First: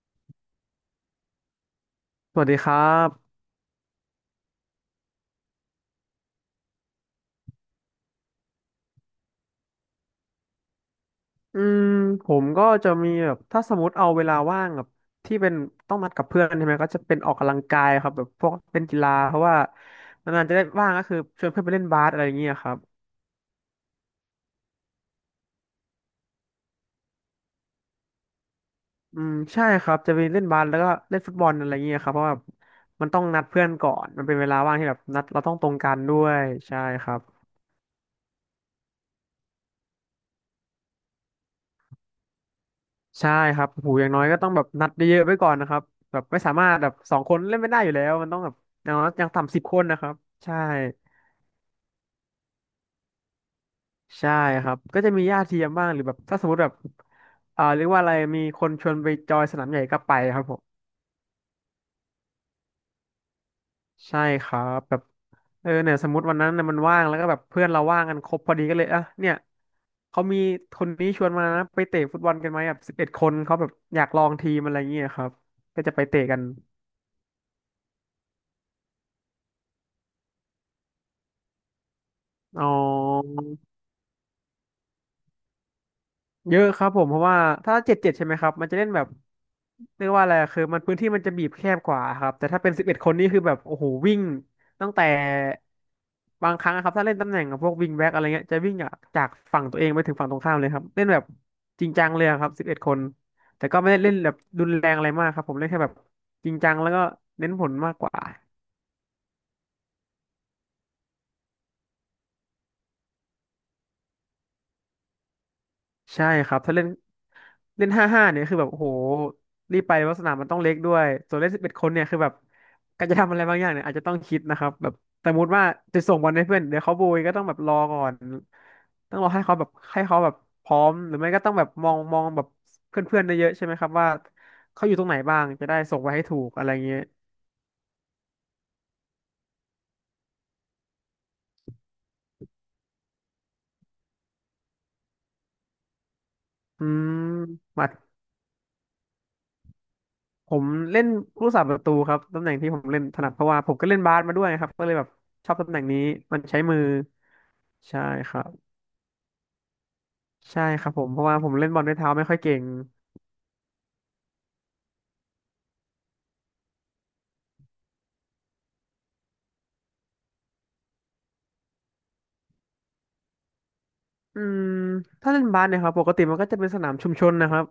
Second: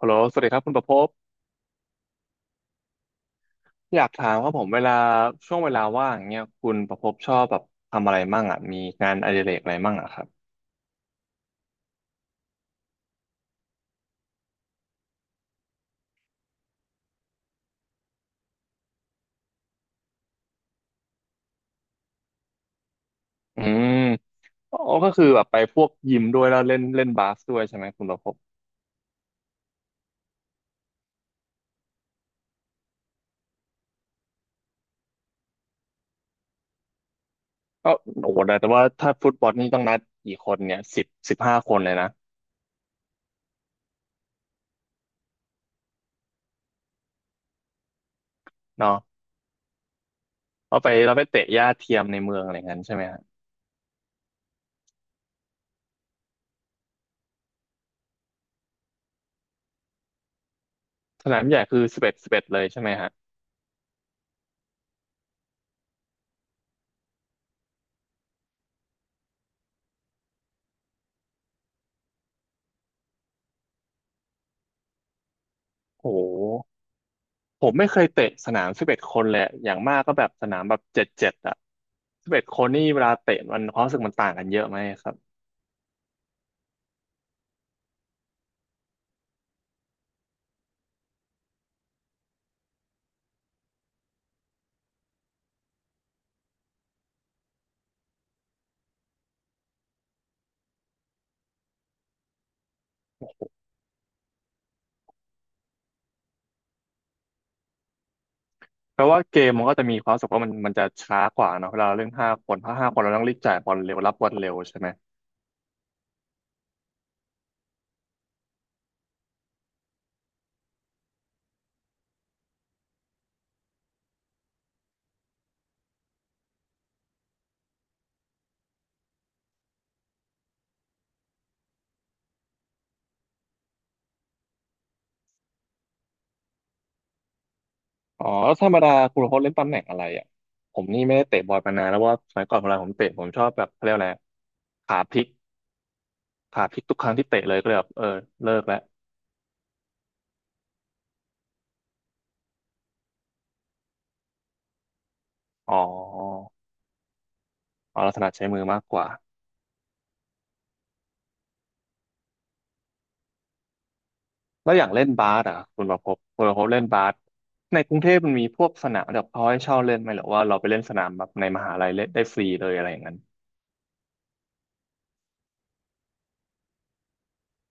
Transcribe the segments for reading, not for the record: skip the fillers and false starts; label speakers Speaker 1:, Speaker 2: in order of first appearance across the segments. Speaker 1: ฮัลโหลสวัสดีครับคุณประภพ
Speaker 2: สวัสดีครับ
Speaker 1: อยากถามครับผมเวลาช่วงเวลาว่างอเงี้ยคุณประภพชอบแบบทำอะไรมั่งอ่ะมีงานอดิเรกอะไรมั่งอ่ะครับ
Speaker 2: อืมผมก็จะมีแบบถ้าสมมติเอาเวลาว่างแบบที่เป็นต้องนัดกับเพื่อนใช่ไหมก็จะเป็นออกกำลังกายครับแบบพวกเป็นกีฬาเพราะว่านานๆจะได้ว่างก็คือชวนเพื่อนไปเล่นบาสอะไรอย่างเงี้ยครับ
Speaker 1: อืมอ๋อก็คือแบบไปพวกยิมด้วยแล้วเล่นเล่นบาสด้วยใช่ไหมคุณประภพ
Speaker 2: อืมใช่ครับจะไปเล่นบาสแล้วก็เล่นฟุตบอลอะไรอย่างเงี้ยครับเพราะว่ามันต้องนัดเพื่อนก่อนมันเป็นเวลาว่างที่แบบนัดเราต้องตรงกันด้วยใช่ครับ
Speaker 1: ก็โอ้โหแต่ว่าถ้าฟุตบอลนี่ต้องนัดกี่คนเนี่ยสิบห้าคนเลยนะ
Speaker 2: ใช่ครับโอ้โหูอย่างน้อยก็ต้องแบบนัดเยอะๆไว้ก่อนนะครับแบบไม่สามารถแบบสองคนเล่นไม่ได้อยู่แล้วมันต้องแบบอย่า
Speaker 1: เนาะ
Speaker 2: งน้อยอย่างต่ำ10 คนนะครับใช่
Speaker 1: เราไปเตะหญ้าเทียมในเมืองอะไรเงี้ยใช่ไหมฮะ
Speaker 2: ใช่ครับก็จะมีญาติเทียมบ้างหรือแบบถ้าสมมติแบบเรียกว่าอะไรมีคนชวนไปจอยสนามใหญ่ก็ไปครับผม
Speaker 1: สนามใหญ่คือสิบเอ็ดเลยใช่ไหมฮะ
Speaker 2: ใช่ครับแบบเออเนี่ยสมมติวันนั้นน่ะมันว่างแล้วก็แบบเพื่อนเราว่างกันครบพอดีก็เลยอ่ะเนี่ยเขามีคนนี้ชวนมานะไปเตะฟุตบอลกันไหมแบบสิบเอ็ดคนเขาแบบอยากลองทีมอะไรเงี้ยครับก็จะไป
Speaker 1: โอ้
Speaker 2: เตะกัน
Speaker 1: โห ผมไม่เคยเตะสนามสิบเอ็ดคนเลยอะอย่างมากก็แบบสนามแบบเจ็ดอะสิบเอ็ดค
Speaker 2: อ๋
Speaker 1: นนี่เวลาเตะ
Speaker 2: อ
Speaker 1: มันความรู้สึกมันต่างกันเยอะไหมครับ
Speaker 2: เยอะครับผมเพราะว่าถ้า7-7ใช่ไหมครับมันจะเล่นแบบเรียกว่าอะไรคือมันพื้นที่มันจะบีบแคบกว่าครับแต่ถ้าเป็นสิบเอ็ดคนนี่คือแบบโอ้โหวิ่งตั้งแต่บางครั้งอะครับถ้าเล่นตำแหน่งกับพวกวิงแบ็กอะไรเงี้ยจะวิ่งจากฝั่งตัวเองไปถึงฝั่งตรงข้ามเลยครับเล่นแบบจริงจังเลยอะครับสิบเอ็ดคนแต่ก็ไม่ได้เล่นแบบรุนแรงอะไรมากครับผมเล่นแค่แบบจริงจังแล้วก็เน้นผลมากกว่า
Speaker 1: เพราะว่าเกมมันก็จะมีความรู้สึกว่ามันจะช้ากว่าเนอะเวลาเราเล่นห้าคนถ้าห้าคนเราต้องรีบจ่ายบอลเร็วรับบอลเร็วใช่ไหม
Speaker 2: ใช่ครับถ้าเล่นเล่น5-5เนี่ยคือแบบโอ้โหรีบไปเพราะสนามมันต้องเล็กด้วยส่วนเล่นสิบเอ็ดคนเนี่ยคือแบบการจะทำอะไรบางอย่างเนี่ยอาจจะต้องคิดนะครับแบบสมมติว่าจะส่งบอลให้เพื่อนเดี๋ยวเขาโบยก็ต้องแบบรอก่อนต้องรอให้เขาแบบให้เขาแบบพร้อมหรือไม่ก็ต้องแบบมองมองแบบเพื่อนๆได้เยอะๆใช่ไหมครับว่าเขาอยู่ตรงไหนบ้างจะได้ส่งไปให้ถูกอะไรเงี้ย
Speaker 1: อ๋อแล้วธรรมดาคุณโค้ชเล่นตำแหน่งอะไรอ่ะผมนี่ไม่ได้เตะบอลมานานแล้วว่าสมัยก่อนเวลาผมเตะผมชอบแบบเขาเรียกอะไรขาพลิกขาพลิ
Speaker 2: อื
Speaker 1: กทุกครั้ง
Speaker 2: ม
Speaker 1: ที่เตะเลยก็เลยแบ
Speaker 2: มา
Speaker 1: บเออเลิกแล้ว
Speaker 2: ผมเล่นผู้สาประตูครับตำแหน่งที่ผมเล่นถนัดเพราะว่าผมก็เล่นบาสมาด้วยครับก็เลยแบบชอบตำ
Speaker 1: อ๋
Speaker 2: แหน่งนี้มัน
Speaker 1: อ
Speaker 2: ใช้มือ
Speaker 1: อ๋อ
Speaker 2: ใช่
Speaker 1: เราถนั
Speaker 2: ค
Speaker 1: ด
Speaker 2: รั
Speaker 1: ใช้
Speaker 2: บ
Speaker 1: มือมากกว่า
Speaker 2: ใช่ครับผมเพราะว่าผมเล่นบอลด้วยเท้าไม่ค่อยเก่ง
Speaker 1: แล้วอย่างเล่นบาสอ่ะคุณประภพบคุณประพบเล่นบาสในกรุงเทพมันมีพวกสนามแบบเขาให้เช่าเล่นไหมหรือว่าเราไปเล่นสนามแบบในมหาลัยเล่นได้ฟรีเลยอะไรอย่างนั้น
Speaker 2: อืมถ้าเล่นบาสเนี่ยครับปกติมันก็จะเป็นสนามชุมชนนะครับ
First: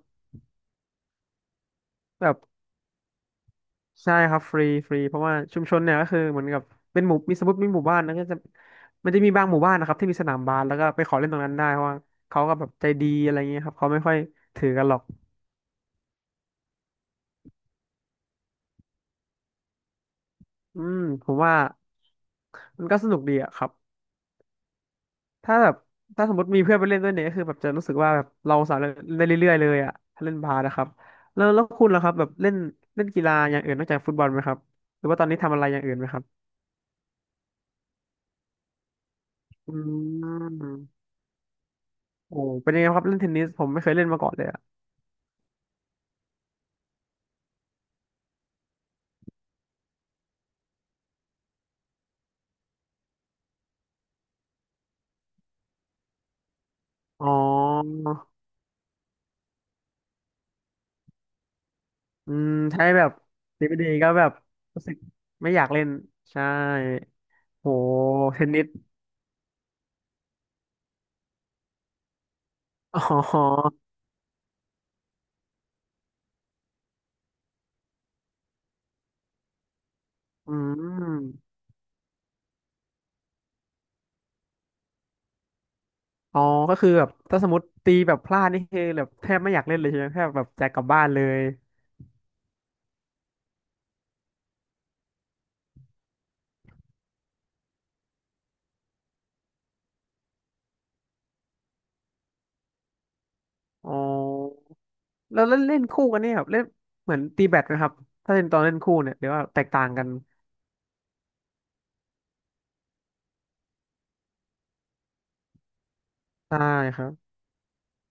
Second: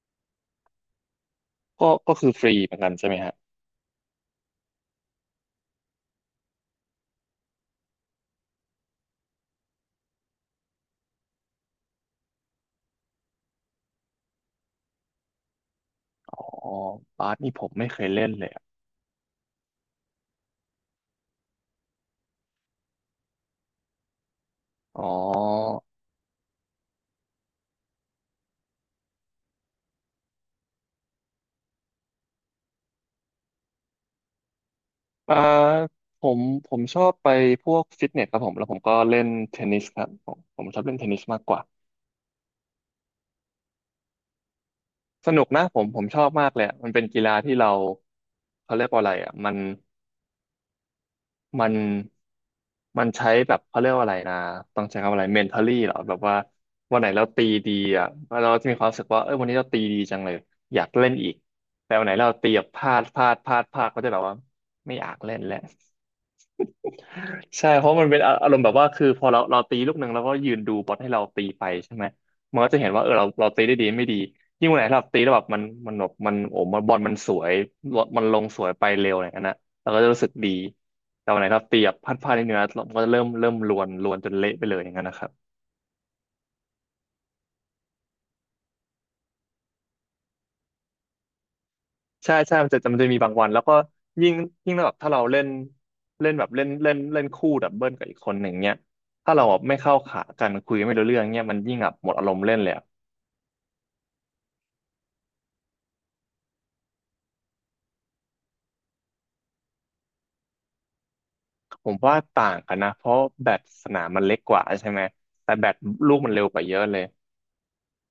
Speaker 1: ก็ก็คือ
Speaker 2: แบบ
Speaker 1: ฟรีเหมือนกันใช่ไหมฮะ
Speaker 2: ใช่ครับฟรีฟรีเพราะว่าชุมชนเนี่ยก็คือเหมือนกับเป็นหมู่มีสมมติมีหมู่บ้านแล้วก็จะมันจะมีบางหมู่บ้านนะครับที่มีสนามบาสแล้วก็ไปขอเล่นตรงนั้นได้เพราะว่าเขาก็แบบใจดีอะไรเงี้ยครับเขาไม่ค่อยถือกันหรอก
Speaker 1: อ๋อบาสนี่ผมไม่เคยเล่นเลยอะ
Speaker 2: อืมผมว่ามันก็สนุกดีอะครับ
Speaker 1: อ๋อ
Speaker 2: ถ้าแบบถ้าสมมติมีเพื่อนไปเล่นด้วยเนี่ยก็คือแบบจะรู้สึกว่าแบบเราสามารถเล่นได้เรื่อยๆเลยอ่ะถ้าเล่นบาสนะครับแล้วคุณล่ะครับแบบเล่นเล่นกีฬาอย่างอื่นนอกจากฟุตบอลไหมครับหรือว่าตอน
Speaker 1: อ่า
Speaker 2: นี้ทำอะไรอย่างอื่นไหมค
Speaker 1: ผ
Speaker 2: รับ
Speaker 1: มผมชอบไปพวกฟิตเนสครับผมแล้วผมก็เล่นเทน
Speaker 2: อื
Speaker 1: นิสครับผมผมช
Speaker 2: ม
Speaker 1: อบเล่นเทนนิสมากกว่า
Speaker 2: โอ้เป็นยังไงครับเล่นเทนนิสผมไม่เคยเล่นมาก่อนเลยอ่ะ
Speaker 1: สนุกนะผมชอบมากเลยอะมันเป็นกีฬาที่เราเขาเรียกว่าอะไรอ่ะมัน มันมันใช้แบบเขาเรียกว่าอะไรนะต้องใช้คำว่าอะไร mentally เหรอแบบว่าวันไหนเรา
Speaker 2: อ๋อ
Speaker 1: ตีดีอ่ะเราจะมีความรู้สึกว่าเออวันนี้เราตีดีจังเลยอยากเล่นอีกแต่วันไหนเรา
Speaker 2: อื
Speaker 1: ตี
Speaker 2: ม
Speaker 1: แบบพ
Speaker 2: ใช้
Speaker 1: ลาด
Speaker 2: แบบ
Speaker 1: พลาดพลาด
Speaker 2: ดี
Speaker 1: พ
Speaker 2: ไม่
Speaker 1: ลา
Speaker 2: ดี
Speaker 1: ดก็
Speaker 2: ก็
Speaker 1: จะแบ
Speaker 2: แบ
Speaker 1: บ
Speaker 2: บ
Speaker 1: ว่า
Speaker 2: รู้สึ
Speaker 1: ไม่
Speaker 2: ก
Speaker 1: อยากเล่น
Speaker 2: ไม่
Speaker 1: แล้ว
Speaker 2: อยากเล่นใช่
Speaker 1: ใช่
Speaker 2: โห
Speaker 1: เพราะมันเป็นอา
Speaker 2: เท
Speaker 1: อา
Speaker 2: น
Speaker 1: รม
Speaker 2: นิ
Speaker 1: ณ์
Speaker 2: ส
Speaker 1: แบบว่าคือพอเราตีลูกหนึ่งแล้วก็ยืนดูบอทให้เราตีไปใช่ไหมมันก็จะเห็น
Speaker 2: อ๋
Speaker 1: ว่าเออเราตี
Speaker 2: อ
Speaker 1: ได้ดีไม่ดียิ่งวันไหนเราตีแล้วแบบมันโอ้บอลมันสวยมันลงสวยไปเร็วอะไรอย่างนั้นนะเราก็จะรู้สึกดี
Speaker 2: อืม
Speaker 1: แต่วันไหนเราตีแบบพลาดนิดนึงนะมันก็จะเริ่มลวนจนเละไปเลยอย่างนั้นนะครับ
Speaker 2: อ๋อก็คือแบบถ้าสมมติตีแบบพลาดนี่คือแบบแทบไม่อยากเล่นเลยใช่ไหมแทบแบบจะกลับบ้านเลย
Speaker 1: ใช่ใช่มันจะมีบางวันแล้วก็ยิ่งยิ่งแบบถ้าเราเล่นเล่นแบบเล่นเล่นเล่นคู่ดับเบิลกับอีกคนหนึ่งเนี้ยถ้าเราแบบไม่เข้าขากันคุยไม่รู้เรื่องเนี้ยมันยิ่งแบบหมดอารมณ์เล่นเลย
Speaker 2: อ๋อแล้วเล่นเล่นคู่กันเนี่ยครับเล่นเหมือนตีแบดนะครับถ้าเล่นตอนเล่นคู่เนี่ยหรือว่าแตกต่างกัน
Speaker 1: ผมว่าต่างกันนะเพราะแบตสนามมันเล็กกว่าใช่ไหมแต่แบตลูกมันเร็วก
Speaker 2: ใช่
Speaker 1: ว่าเยอะเล
Speaker 2: ค
Speaker 1: ย
Speaker 2: รับ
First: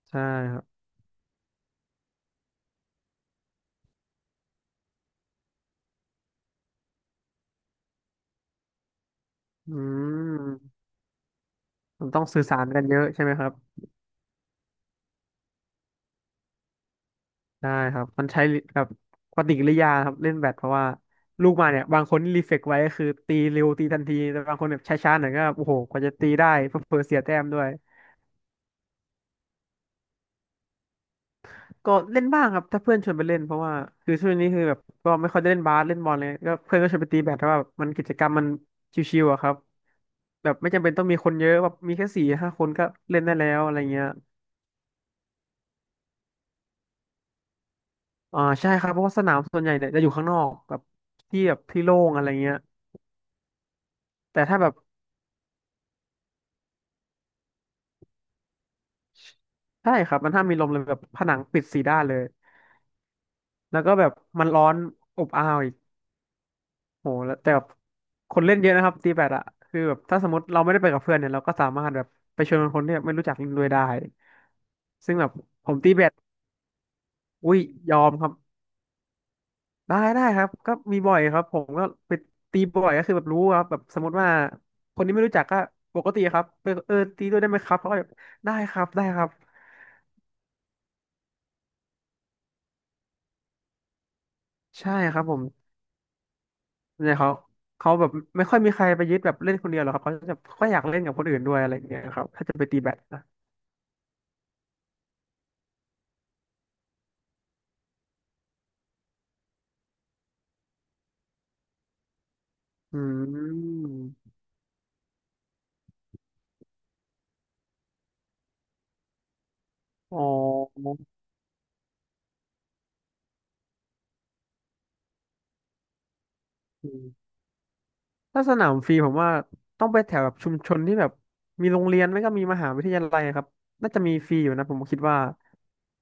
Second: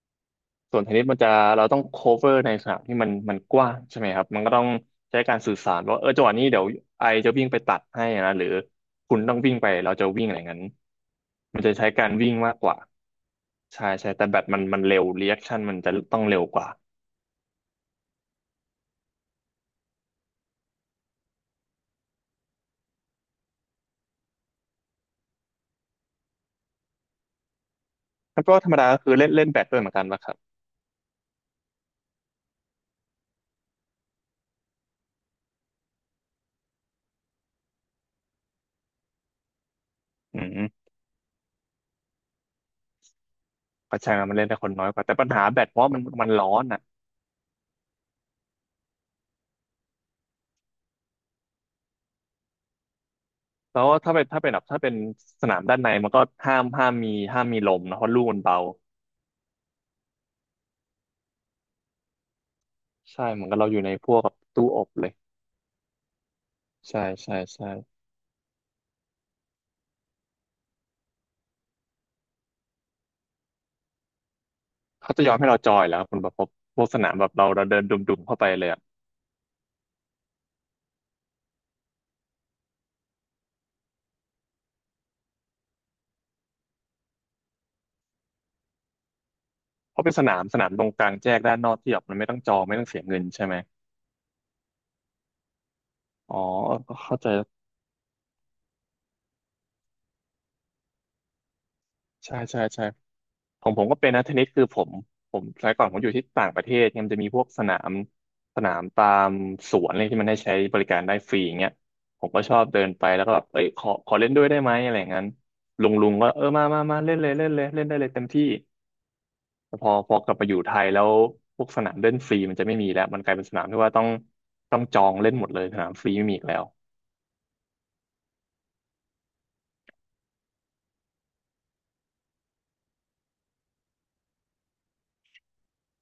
Speaker 2: ใช่ครั
Speaker 1: ส่
Speaker 2: บ
Speaker 1: วนเทนนิสมันจะเราต้อง cover ในสนามที่มันกว้างใช่ไหมครับมันก็ต้องใช้การสื่อสารว่าเออจังหวะนี้เดี๋ยวไอจะวิ่งไปตัดให้นะหรือคุณต้องวิ่งไป
Speaker 2: อื
Speaker 1: เราจะวิ่งอะไรงั้น
Speaker 2: ม
Speaker 1: มันจะใช้กา
Speaker 2: มัน
Speaker 1: ร
Speaker 2: ต้อง
Speaker 1: วิ่ง
Speaker 2: สื่อ
Speaker 1: มาก
Speaker 2: สา
Speaker 1: ก
Speaker 2: ร
Speaker 1: ว่า
Speaker 2: กันเยอะใช่ไหมครับ
Speaker 1: ใช่ใช่แต่แบตมันเร็วรีแอคชั่นมันจะต้องเร็วกว่า
Speaker 2: ได้ครับมันใช้แบบปฏิกิริยาครับเล่นแบดเพราะว่าลูกมาเนี่ยบางคนรีเฟกไว้ก็คือตีเร็วตีทันทีแต่บางคนแบบช้าๆหน่อยก็โอ้โหกว่าจะตีได้เผลอๆเสียแต้มด้วย
Speaker 1: แล้วก็ธรรมดาก็คือเล่นเล่นแบดด้วยเหมือนกันป่ะครับ
Speaker 2: ก็เล่นบ้างครับถ้าเพื่อนชวนไปเล่นเพราะว่าคือช่วงนี้คือแบบก็ไม่ค่อยได้เล่นบาสเล่นบอลเลยก็เพื่อนก็ชวนไปตีแบดแต่ว่าแบบมันกิจกรรมมันชิวๆอะครับ
Speaker 1: อื
Speaker 2: แบบไม่จำ
Speaker 1: ม
Speaker 2: เป็นต้องมีคนเยอะแบบมีแค่สี่ห้าคนก็เล่นได้แล้วอะไร
Speaker 1: ก็
Speaker 2: เงี้ย
Speaker 1: ใช่นะมันเล่นได้คนน้อยกว่าแต่ปัญหาแบดเพราะมันร้อนอ่ะ
Speaker 2: อ่าใช่ครับเพราะว่าสนามส่วนใหญ่เนี่ยจะอยู่ข้างนอกแบบที่แบบที่โล่งอะไรเงี้ย
Speaker 1: แล้วถ้าเป็น
Speaker 2: แต่
Speaker 1: ถ้าเป็น
Speaker 2: ถ้า
Speaker 1: แบบ
Speaker 2: แบบ
Speaker 1: ถ้าเป็นสนามด้านในมันก็ห้ามมีลมนะเพราะลูกมันเบา
Speaker 2: ใช่ครับมันห้ามมีลมเลยแบบผนังปิดสี่ด้านเลย
Speaker 1: ใช่เหมือนกับเราอ
Speaker 2: แล้
Speaker 1: ยู่
Speaker 2: ว
Speaker 1: ใน
Speaker 2: ก็แบ
Speaker 1: พ
Speaker 2: บ
Speaker 1: วกกับ
Speaker 2: มันร้
Speaker 1: ตู้
Speaker 2: อน
Speaker 1: อบเลย
Speaker 2: อบอ้าวอีก
Speaker 1: ใช่
Speaker 2: โหแล้
Speaker 1: ใช่
Speaker 2: วแต่แบ
Speaker 1: ใช่
Speaker 2: บคนเล่นเยอะนะครับตีแบดอะคือแบบถ้าสมมติเราไม่ได้ไปกับเพื่อนเนี่ยเราก็สามารถแบบไปชวนคนที่แบบไม่รู้จักเล่นด้วยได้
Speaker 1: เขา
Speaker 2: ซึ่ง
Speaker 1: จะ
Speaker 2: แบ
Speaker 1: ย
Speaker 2: บ
Speaker 1: อมให้เรา
Speaker 2: ผ
Speaker 1: จอ
Speaker 2: ม
Speaker 1: ย
Speaker 2: ตี
Speaker 1: แล้ว
Speaker 2: แบด
Speaker 1: คุณประพบพวกสนามแบบเรา
Speaker 2: อุ้ย
Speaker 1: เราเดิน
Speaker 2: ยอม
Speaker 1: ดุ่ม
Speaker 2: ค
Speaker 1: ๆ
Speaker 2: รับ
Speaker 1: เข้าไปเลยอ่ะ
Speaker 2: ได้ได้ครับก็มีบ่อยครับผมก็ไปตีบ่อยก็คือแบบรู้ครับแบบสมมติว่าคนที่ไม่รู้จักก็ปกติครับไปตีด้วยได้ไหมครับเขาก็แบบได้ครับได้ครับ
Speaker 1: เพราะเป็นสนามตรงกลางแจ้งด้านนอกที่แบบมันไม่ต้องจองไม่ต้องเสียเงินใช่ไหม
Speaker 2: ใช่ครับผม
Speaker 1: อ๋อ
Speaker 2: เนี่
Speaker 1: เข้า
Speaker 2: ย
Speaker 1: ใจ
Speaker 2: เขาแบบไม่ค่อยมีใครไปยึดแบบเล่นคนเดียวหรอกครับเขาจะค่อยอยากเล่นกับคนอื่นด้วยอะไรอย่างเงี้ยครับ
Speaker 1: ใช่
Speaker 2: ถ้าจะ
Speaker 1: ใช่
Speaker 2: ไปตี
Speaker 1: ใช่
Speaker 2: แบดนะ
Speaker 1: ของผมก็เป็นนะเทนนิสคือผมสมัยก่อนผมอยู่ที่ต่างประเทศเนี่ยมันจะมีพวกสนามตามสวนอะไรที่มันให้ใช้บริการได้ฟรีอย่างเงี้ยผมก็ชอบเดิน
Speaker 2: อ
Speaker 1: ไปแล้วก็แบบ
Speaker 2: ื
Speaker 1: เอ้ยขอเล่
Speaker 2: ม
Speaker 1: นด้วยได้ไหมอะไรอย่างนั้นลุงก็เออมาเล่นเลยเล่นเลยเล่นได้เลยเต็มที่แต่พอ
Speaker 2: อ๋
Speaker 1: กลับมาอยู่ไทย
Speaker 2: อ
Speaker 1: แล้วพวกสนามเล่นฟรีมันจะไม่มีแล้วมันกลายเป็นสนามที่ว่าต้องจองเล่นหมดเลยสนามฟรีไม่มีอีกแล้ว
Speaker 2: อืมถ้าสนามฟรีผมว่าต้องไปแถวแบบชุมชนที่แบบมีโรงเรียนไม่ก็มีมหาวิทยาลัยครับน่าจะมีฟรีอยู่นะผมคิดว่า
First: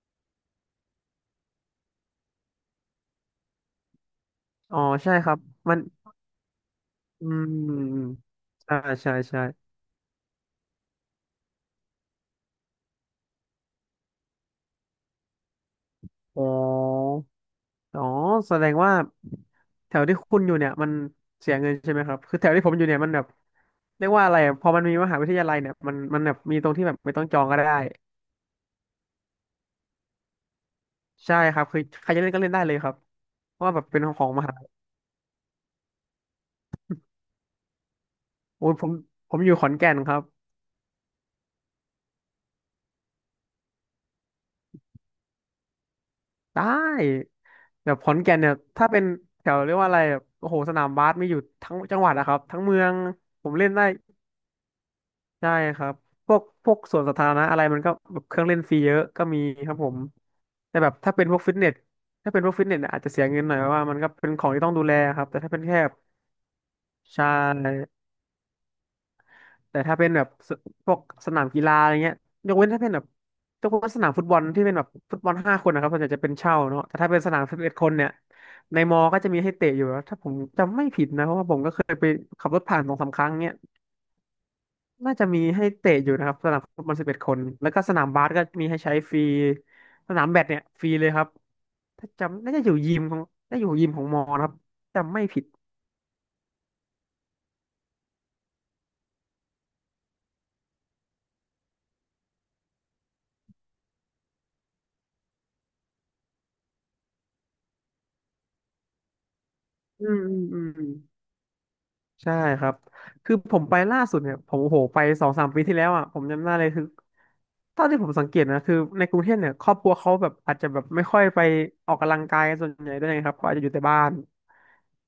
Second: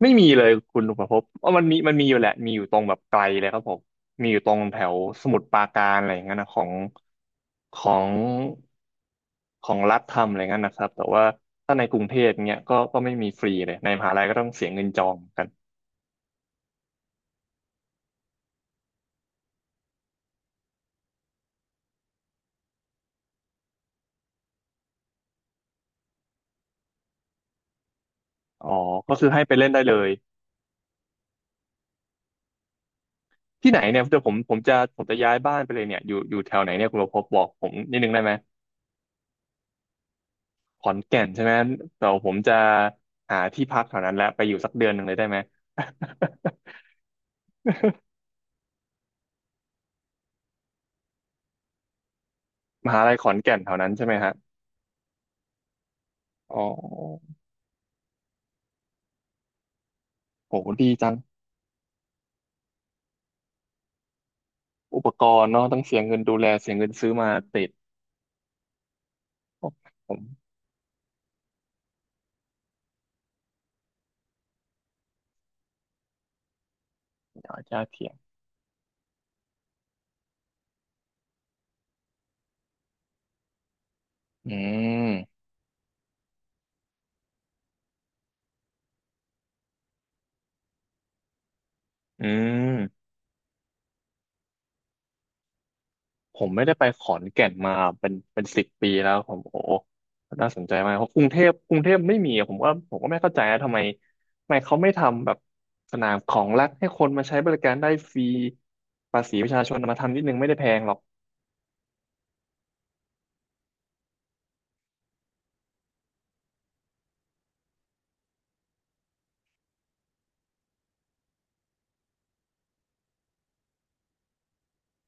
Speaker 1: ไม่มีเลยคุณลุงประพบว่ามันมีอยู่แหละมีอยู่ตรงแบบไกลเลยครับผมมีอยู่ตรง
Speaker 2: อ๋
Speaker 1: แถ
Speaker 2: อ
Speaker 1: ว
Speaker 2: ใช่
Speaker 1: ส
Speaker 2: ครั
Speaker 1: มุ
Speaker 2: บ
Speaker 1: ทรปรา
Speaker 2: มัน
Speaker 1: การอะไรอย่างเงี้ยนะของ
Speaker 2: อื
Speaker 1: ของ
Speaker 2: มใช่ใช่ใช่
Speaker 1: ของรัฐทำอะไรเงี้ยนะครับแต่ว่าถ้าในกรุงเทพเนี้ยก็ไม่มีฟรีเลยในมหาลัยก็ต้องเสียเงินจองกัน
Speaker 2: อ๋ออ๋อแสดงว่าแถวที่คุณอยู่เนี่ยมันเสียเงินใช่ไหมครับคือแถวที่ผมอยู่เนี่ยมันแบบเรียกว่าอะไรอะพอมันมีมหาวิทยาลัยเนี่ยมันแบบมีตรงที่แบบไม่ต้องจองก็ได้
Speaker 1: อ๋อก็คือให้ไปเล่นได้เลย
Speaker 2: ใช่ครับคือใครจะเล่นก็เล่นได้เลยครับเพราะ
Speaker 1: ที่
Speaker 2: ว่า
Speaker 1: ไหน
Speaker 2: แบบเป็
Speaker 1: เนี่
Speaker 2: น
Speaker 1: ยเดี๋ย
Speaker 2: ข
Speaker 1: ว
Speaker 2: อ
Speaker 1: ผ
Speaker 2: ง
Speaker 1: ม
Speaker 2: ม
Speaker 1: ผ
Speaker 2: หา
Speaker 1: มจะผมจะย้ายบ้านไปเลยเนี่ยอยู่แถวไหนเนี่ยคุณประพบบอกผมนิดนึงได้ไหม
Speaker 2: โอ้ยผมอยู่ขอนแก่นครับ
Speaker 1: ขอนแก่นใช่ไหมแต่ผมจะหาที่พักแถวนั้นแล้วไปอยู่สักเดือนหนึ่งเลยได้ไหม
Speaker 2: ได้แบบขอนแก่นเนี่ยถ้าเป็นแถวเรียกว่าอะไรแบบโอ้โหสนามบาสมีอยู่ทั้งจังหวัดนะครับทั้งเมือ
Speaker 1: ม
Speaker 2: ง
Speaker 1: หาลัยขอน
Speaker 2: ผม
Speaker 1: แก่น
Speaker 2: เล่
Speaker 1: แถ
Speaker 2: น
Speaker 1: ว
Speaker 2: ได้
Speaker 1: นั้นใช่ไหมฮะ
Speaker 2: ใช่ครับพวก
Speaker 1: อ๋
Speaker 2: พวกสวนสาธาร
Speaker 1: อ
Speaker 2: ณะอะไรมันก็แบบเครื่องเล่นฟรีเยอะก็มีครับผม
Speaker 1: โห
Speaker 2: แต่แบ
Speaker 1: ดี
Speaker 2: บ
Speaker 1: จั
Speaker 2: ถ้า
Speaker 1: ง
Speaker 2: เป็นพวกฟิตเนสถ้าเป็นพวกฟิตเนสเนี่ยอาจจะเสียเงินหน่อยเพราะว่ามันก็เป็นของที่ต้องดูแล
Speaker 1: อุป
Speaker 2: ค
Speaker 1: ก
Speaker 2: รับแต่
Speaker 1: รณ์
Speaker 2: ถ้าเป็น
Speaker 1: เนาะต้อ
Speaker 2: แค่
Speaker 1: งเสียเงินดูแลเสียเงินซื้อ
Speaker 2: ใช่
Speaker 1: มาติดโอ้
Speaker 2: แต่ถ้าเป็
Speaker 1: ผ
Speaker 2: น
Speaker 1: ม
Speaker 2: แบบสพวกสนามกีฬาอะไรเงี้ยยกเว้นถ้าเป็นแบบยกเว้นสนามฟุตบอลที่เป็นแบบฟุตบอลห้าคนนะครับส่วนใหญ่จะเป็นเช่าเนาะแต่ถ้าเป็นสนาม
Speaker 1: เดี๋ย
Speaker 2: สิ
Speaker 1: ว
Speaker 2: บเอ็ด
Speaker 1: จะ
Speaker 2: คน
Speaker 1: เี
Speaker 2: เนี่ย
Speaker 1: ย
Speaker 2: ในมอก็จะมีให้เตะอยู่แล้วถ้าผมจำไม่ผิดนะเพราะว่าผมก็เคยไปขับรถผ่านสองสามครั้งเนี่ย
Speaker 1: อื
Speaker 2: น่าจะมี
Speaker 1: ม
Speaker 2: ให้เตะอยู่นะครับสนามฟุตบอลสิบเอ็ดคนแล้วก็สนามบาสก็มีให้ใช้ฟรีสนามแบดเนี่ยฟรีเลยครับถ้า
Speaker 1: อื
Speaker 2: จำน่าจะอยู่ยิม
Speaker 1: ม
Speaker 2: ของน่าจะอยู่ยิมของมอนะครับจำไม่ผิด
Speaker 1: ผมไม่ได้ไปขอนแก่นมาเป็น10 ปีแล้วผมโอ้น่าสนใจมากเพราะกรุงเทพไม่มีอะผมว่าผมก็ไม่เข้าใจนะทำไมเขาไม่ทำแบบสนามของรัฐให้คนมาใช้บริการได้ฟรีภาษีประชาชนเอามา
Speaker 2: อื
Speaker 1: ทำนิ
Speaker 2: ม
Speaker 1: ดนึงไม่ได้
Speaker 2: อื
Speaker 1: แพ
Speaker 2: ม
Speaker 1: ง
Speaker 2: อื
Speaker 1: หร
Speaker 2: ม
Speaker 1: อก
Speaker 2: ใช่ครับคือผมไปล่าสุดเนี่ยผมโอ้โหไปสองสามปีที่แล้วอ่ะผมจำได้เลยคือเท่าที่ผมสังเกตนะคือในกรุงเทพเนี่ยครอบครัวเขาแบบอาจจะแบบไม่ค่อยไปออกกำลังกายส่วนใหญ่ด้วยนะครับเขาอาจจะอยู่แต่บ้าน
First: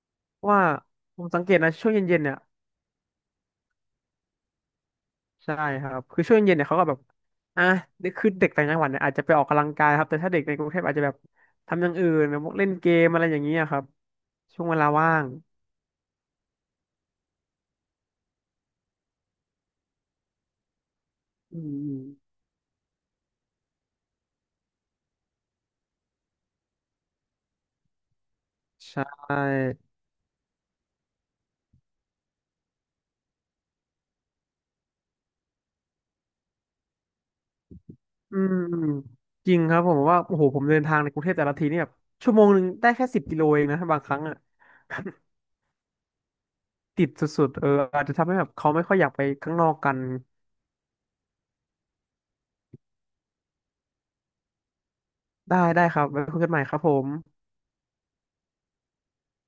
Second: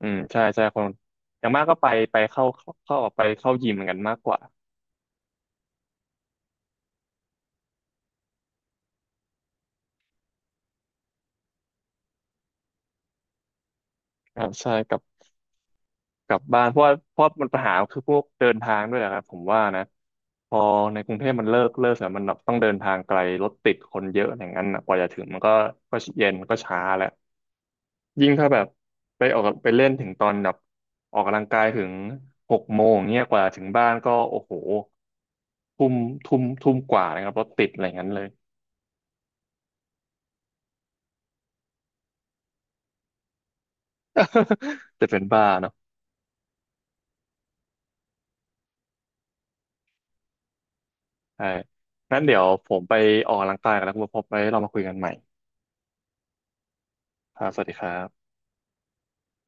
Speaker 1: อืมใช่
Speaker 2: ว่า
Speaker 1: ใช่คน
Speaker 2: ผมสั
Speaker 1: อ
Speaker 2: ง
Speaker 1: ย่า
Speaker 2: เก
Speaker 1: ง
Speaker 2: ต
Speaker 1: มาก
Speaker 2: นะ
Speaker 1: ก็ไป
Speaker 2: ช่วง
Speaker 1: ไป
Speaker 2: เย็นๆเนี่ย
Speaker 1: เข้าออกไปเข้ายิมเหมือนกันมากกว่า
Speaker 2: ใช่ครับคือช่วงเย็นๆเนี่ยเขาก็แบบอ่ะคือเด็กต่างจังหวัดเนี่ยอาจจะไปออกกำลังกายครับแต่ถ้าเด็กในกรุงเทพอาจจะแบบทำอย่างอื่นแบบพวกเล่นเกมอะไรอย่างเงี้ยครับ
Speaker 1: อ่า
Speaker 2: ช่วง
Speaker 1: ใช่
Speaker 2: เวลา
Speaker 1: กับ
Speaker 2: ว่าง
Speaker 1: กลับบ้านเพราะว่าเพราะมันปัญหาคือพวกเดินทางด้วยแหละครับผมว่านะพอในกรุงเทพมันเลิ
Speaker 2: อื
Speaker 1: กเลิก
Speaker 2: ม
Speaker 1: แล้วมันต้องเดินทางไกลรถติดคนเยอะอย่างนั้นน่ะกว่าจะถึงมันก็เย็นก็ช้าแล้วยิ่งถ้าแบบ
Speaker 2: ๆใช่
Speaker 1: ไปออกไปเล่นถึงตอนแบบออกกำลังกายถึง6 โมงเนี่ยกว่าถึงบ้านก็โอ้โหทุ่มทุ่มกว่านะครับรถติดอะไรอย่างนั้นเลย
Speaker 2: อืมจริงครับผมว่าโอ้โหผมเดินทางในกรุงเทพแต่ละทีนี่แบบชั่วโมงหนึ่งได้แค่10 กิโลเองนะบางครั้งอ่ะ
Speaker 1: จะเป็นบ้าเนาะ
Speaker 2: ติดสุดๆเอออาจจะทำให้แบบเขาไม่ค่อยอยากไปข้างนอกกัน
Speaker 1: ใช่งั้นเดี๋ยวผมไปออกกำลังกายกันแล้วคุณพบไว้เรามาคุยกันใหม่
Speaker 2: ได้ได้ครับไว้คุยกันใหม่ครับผม
Speaker 1: ครับสวัสดีครับ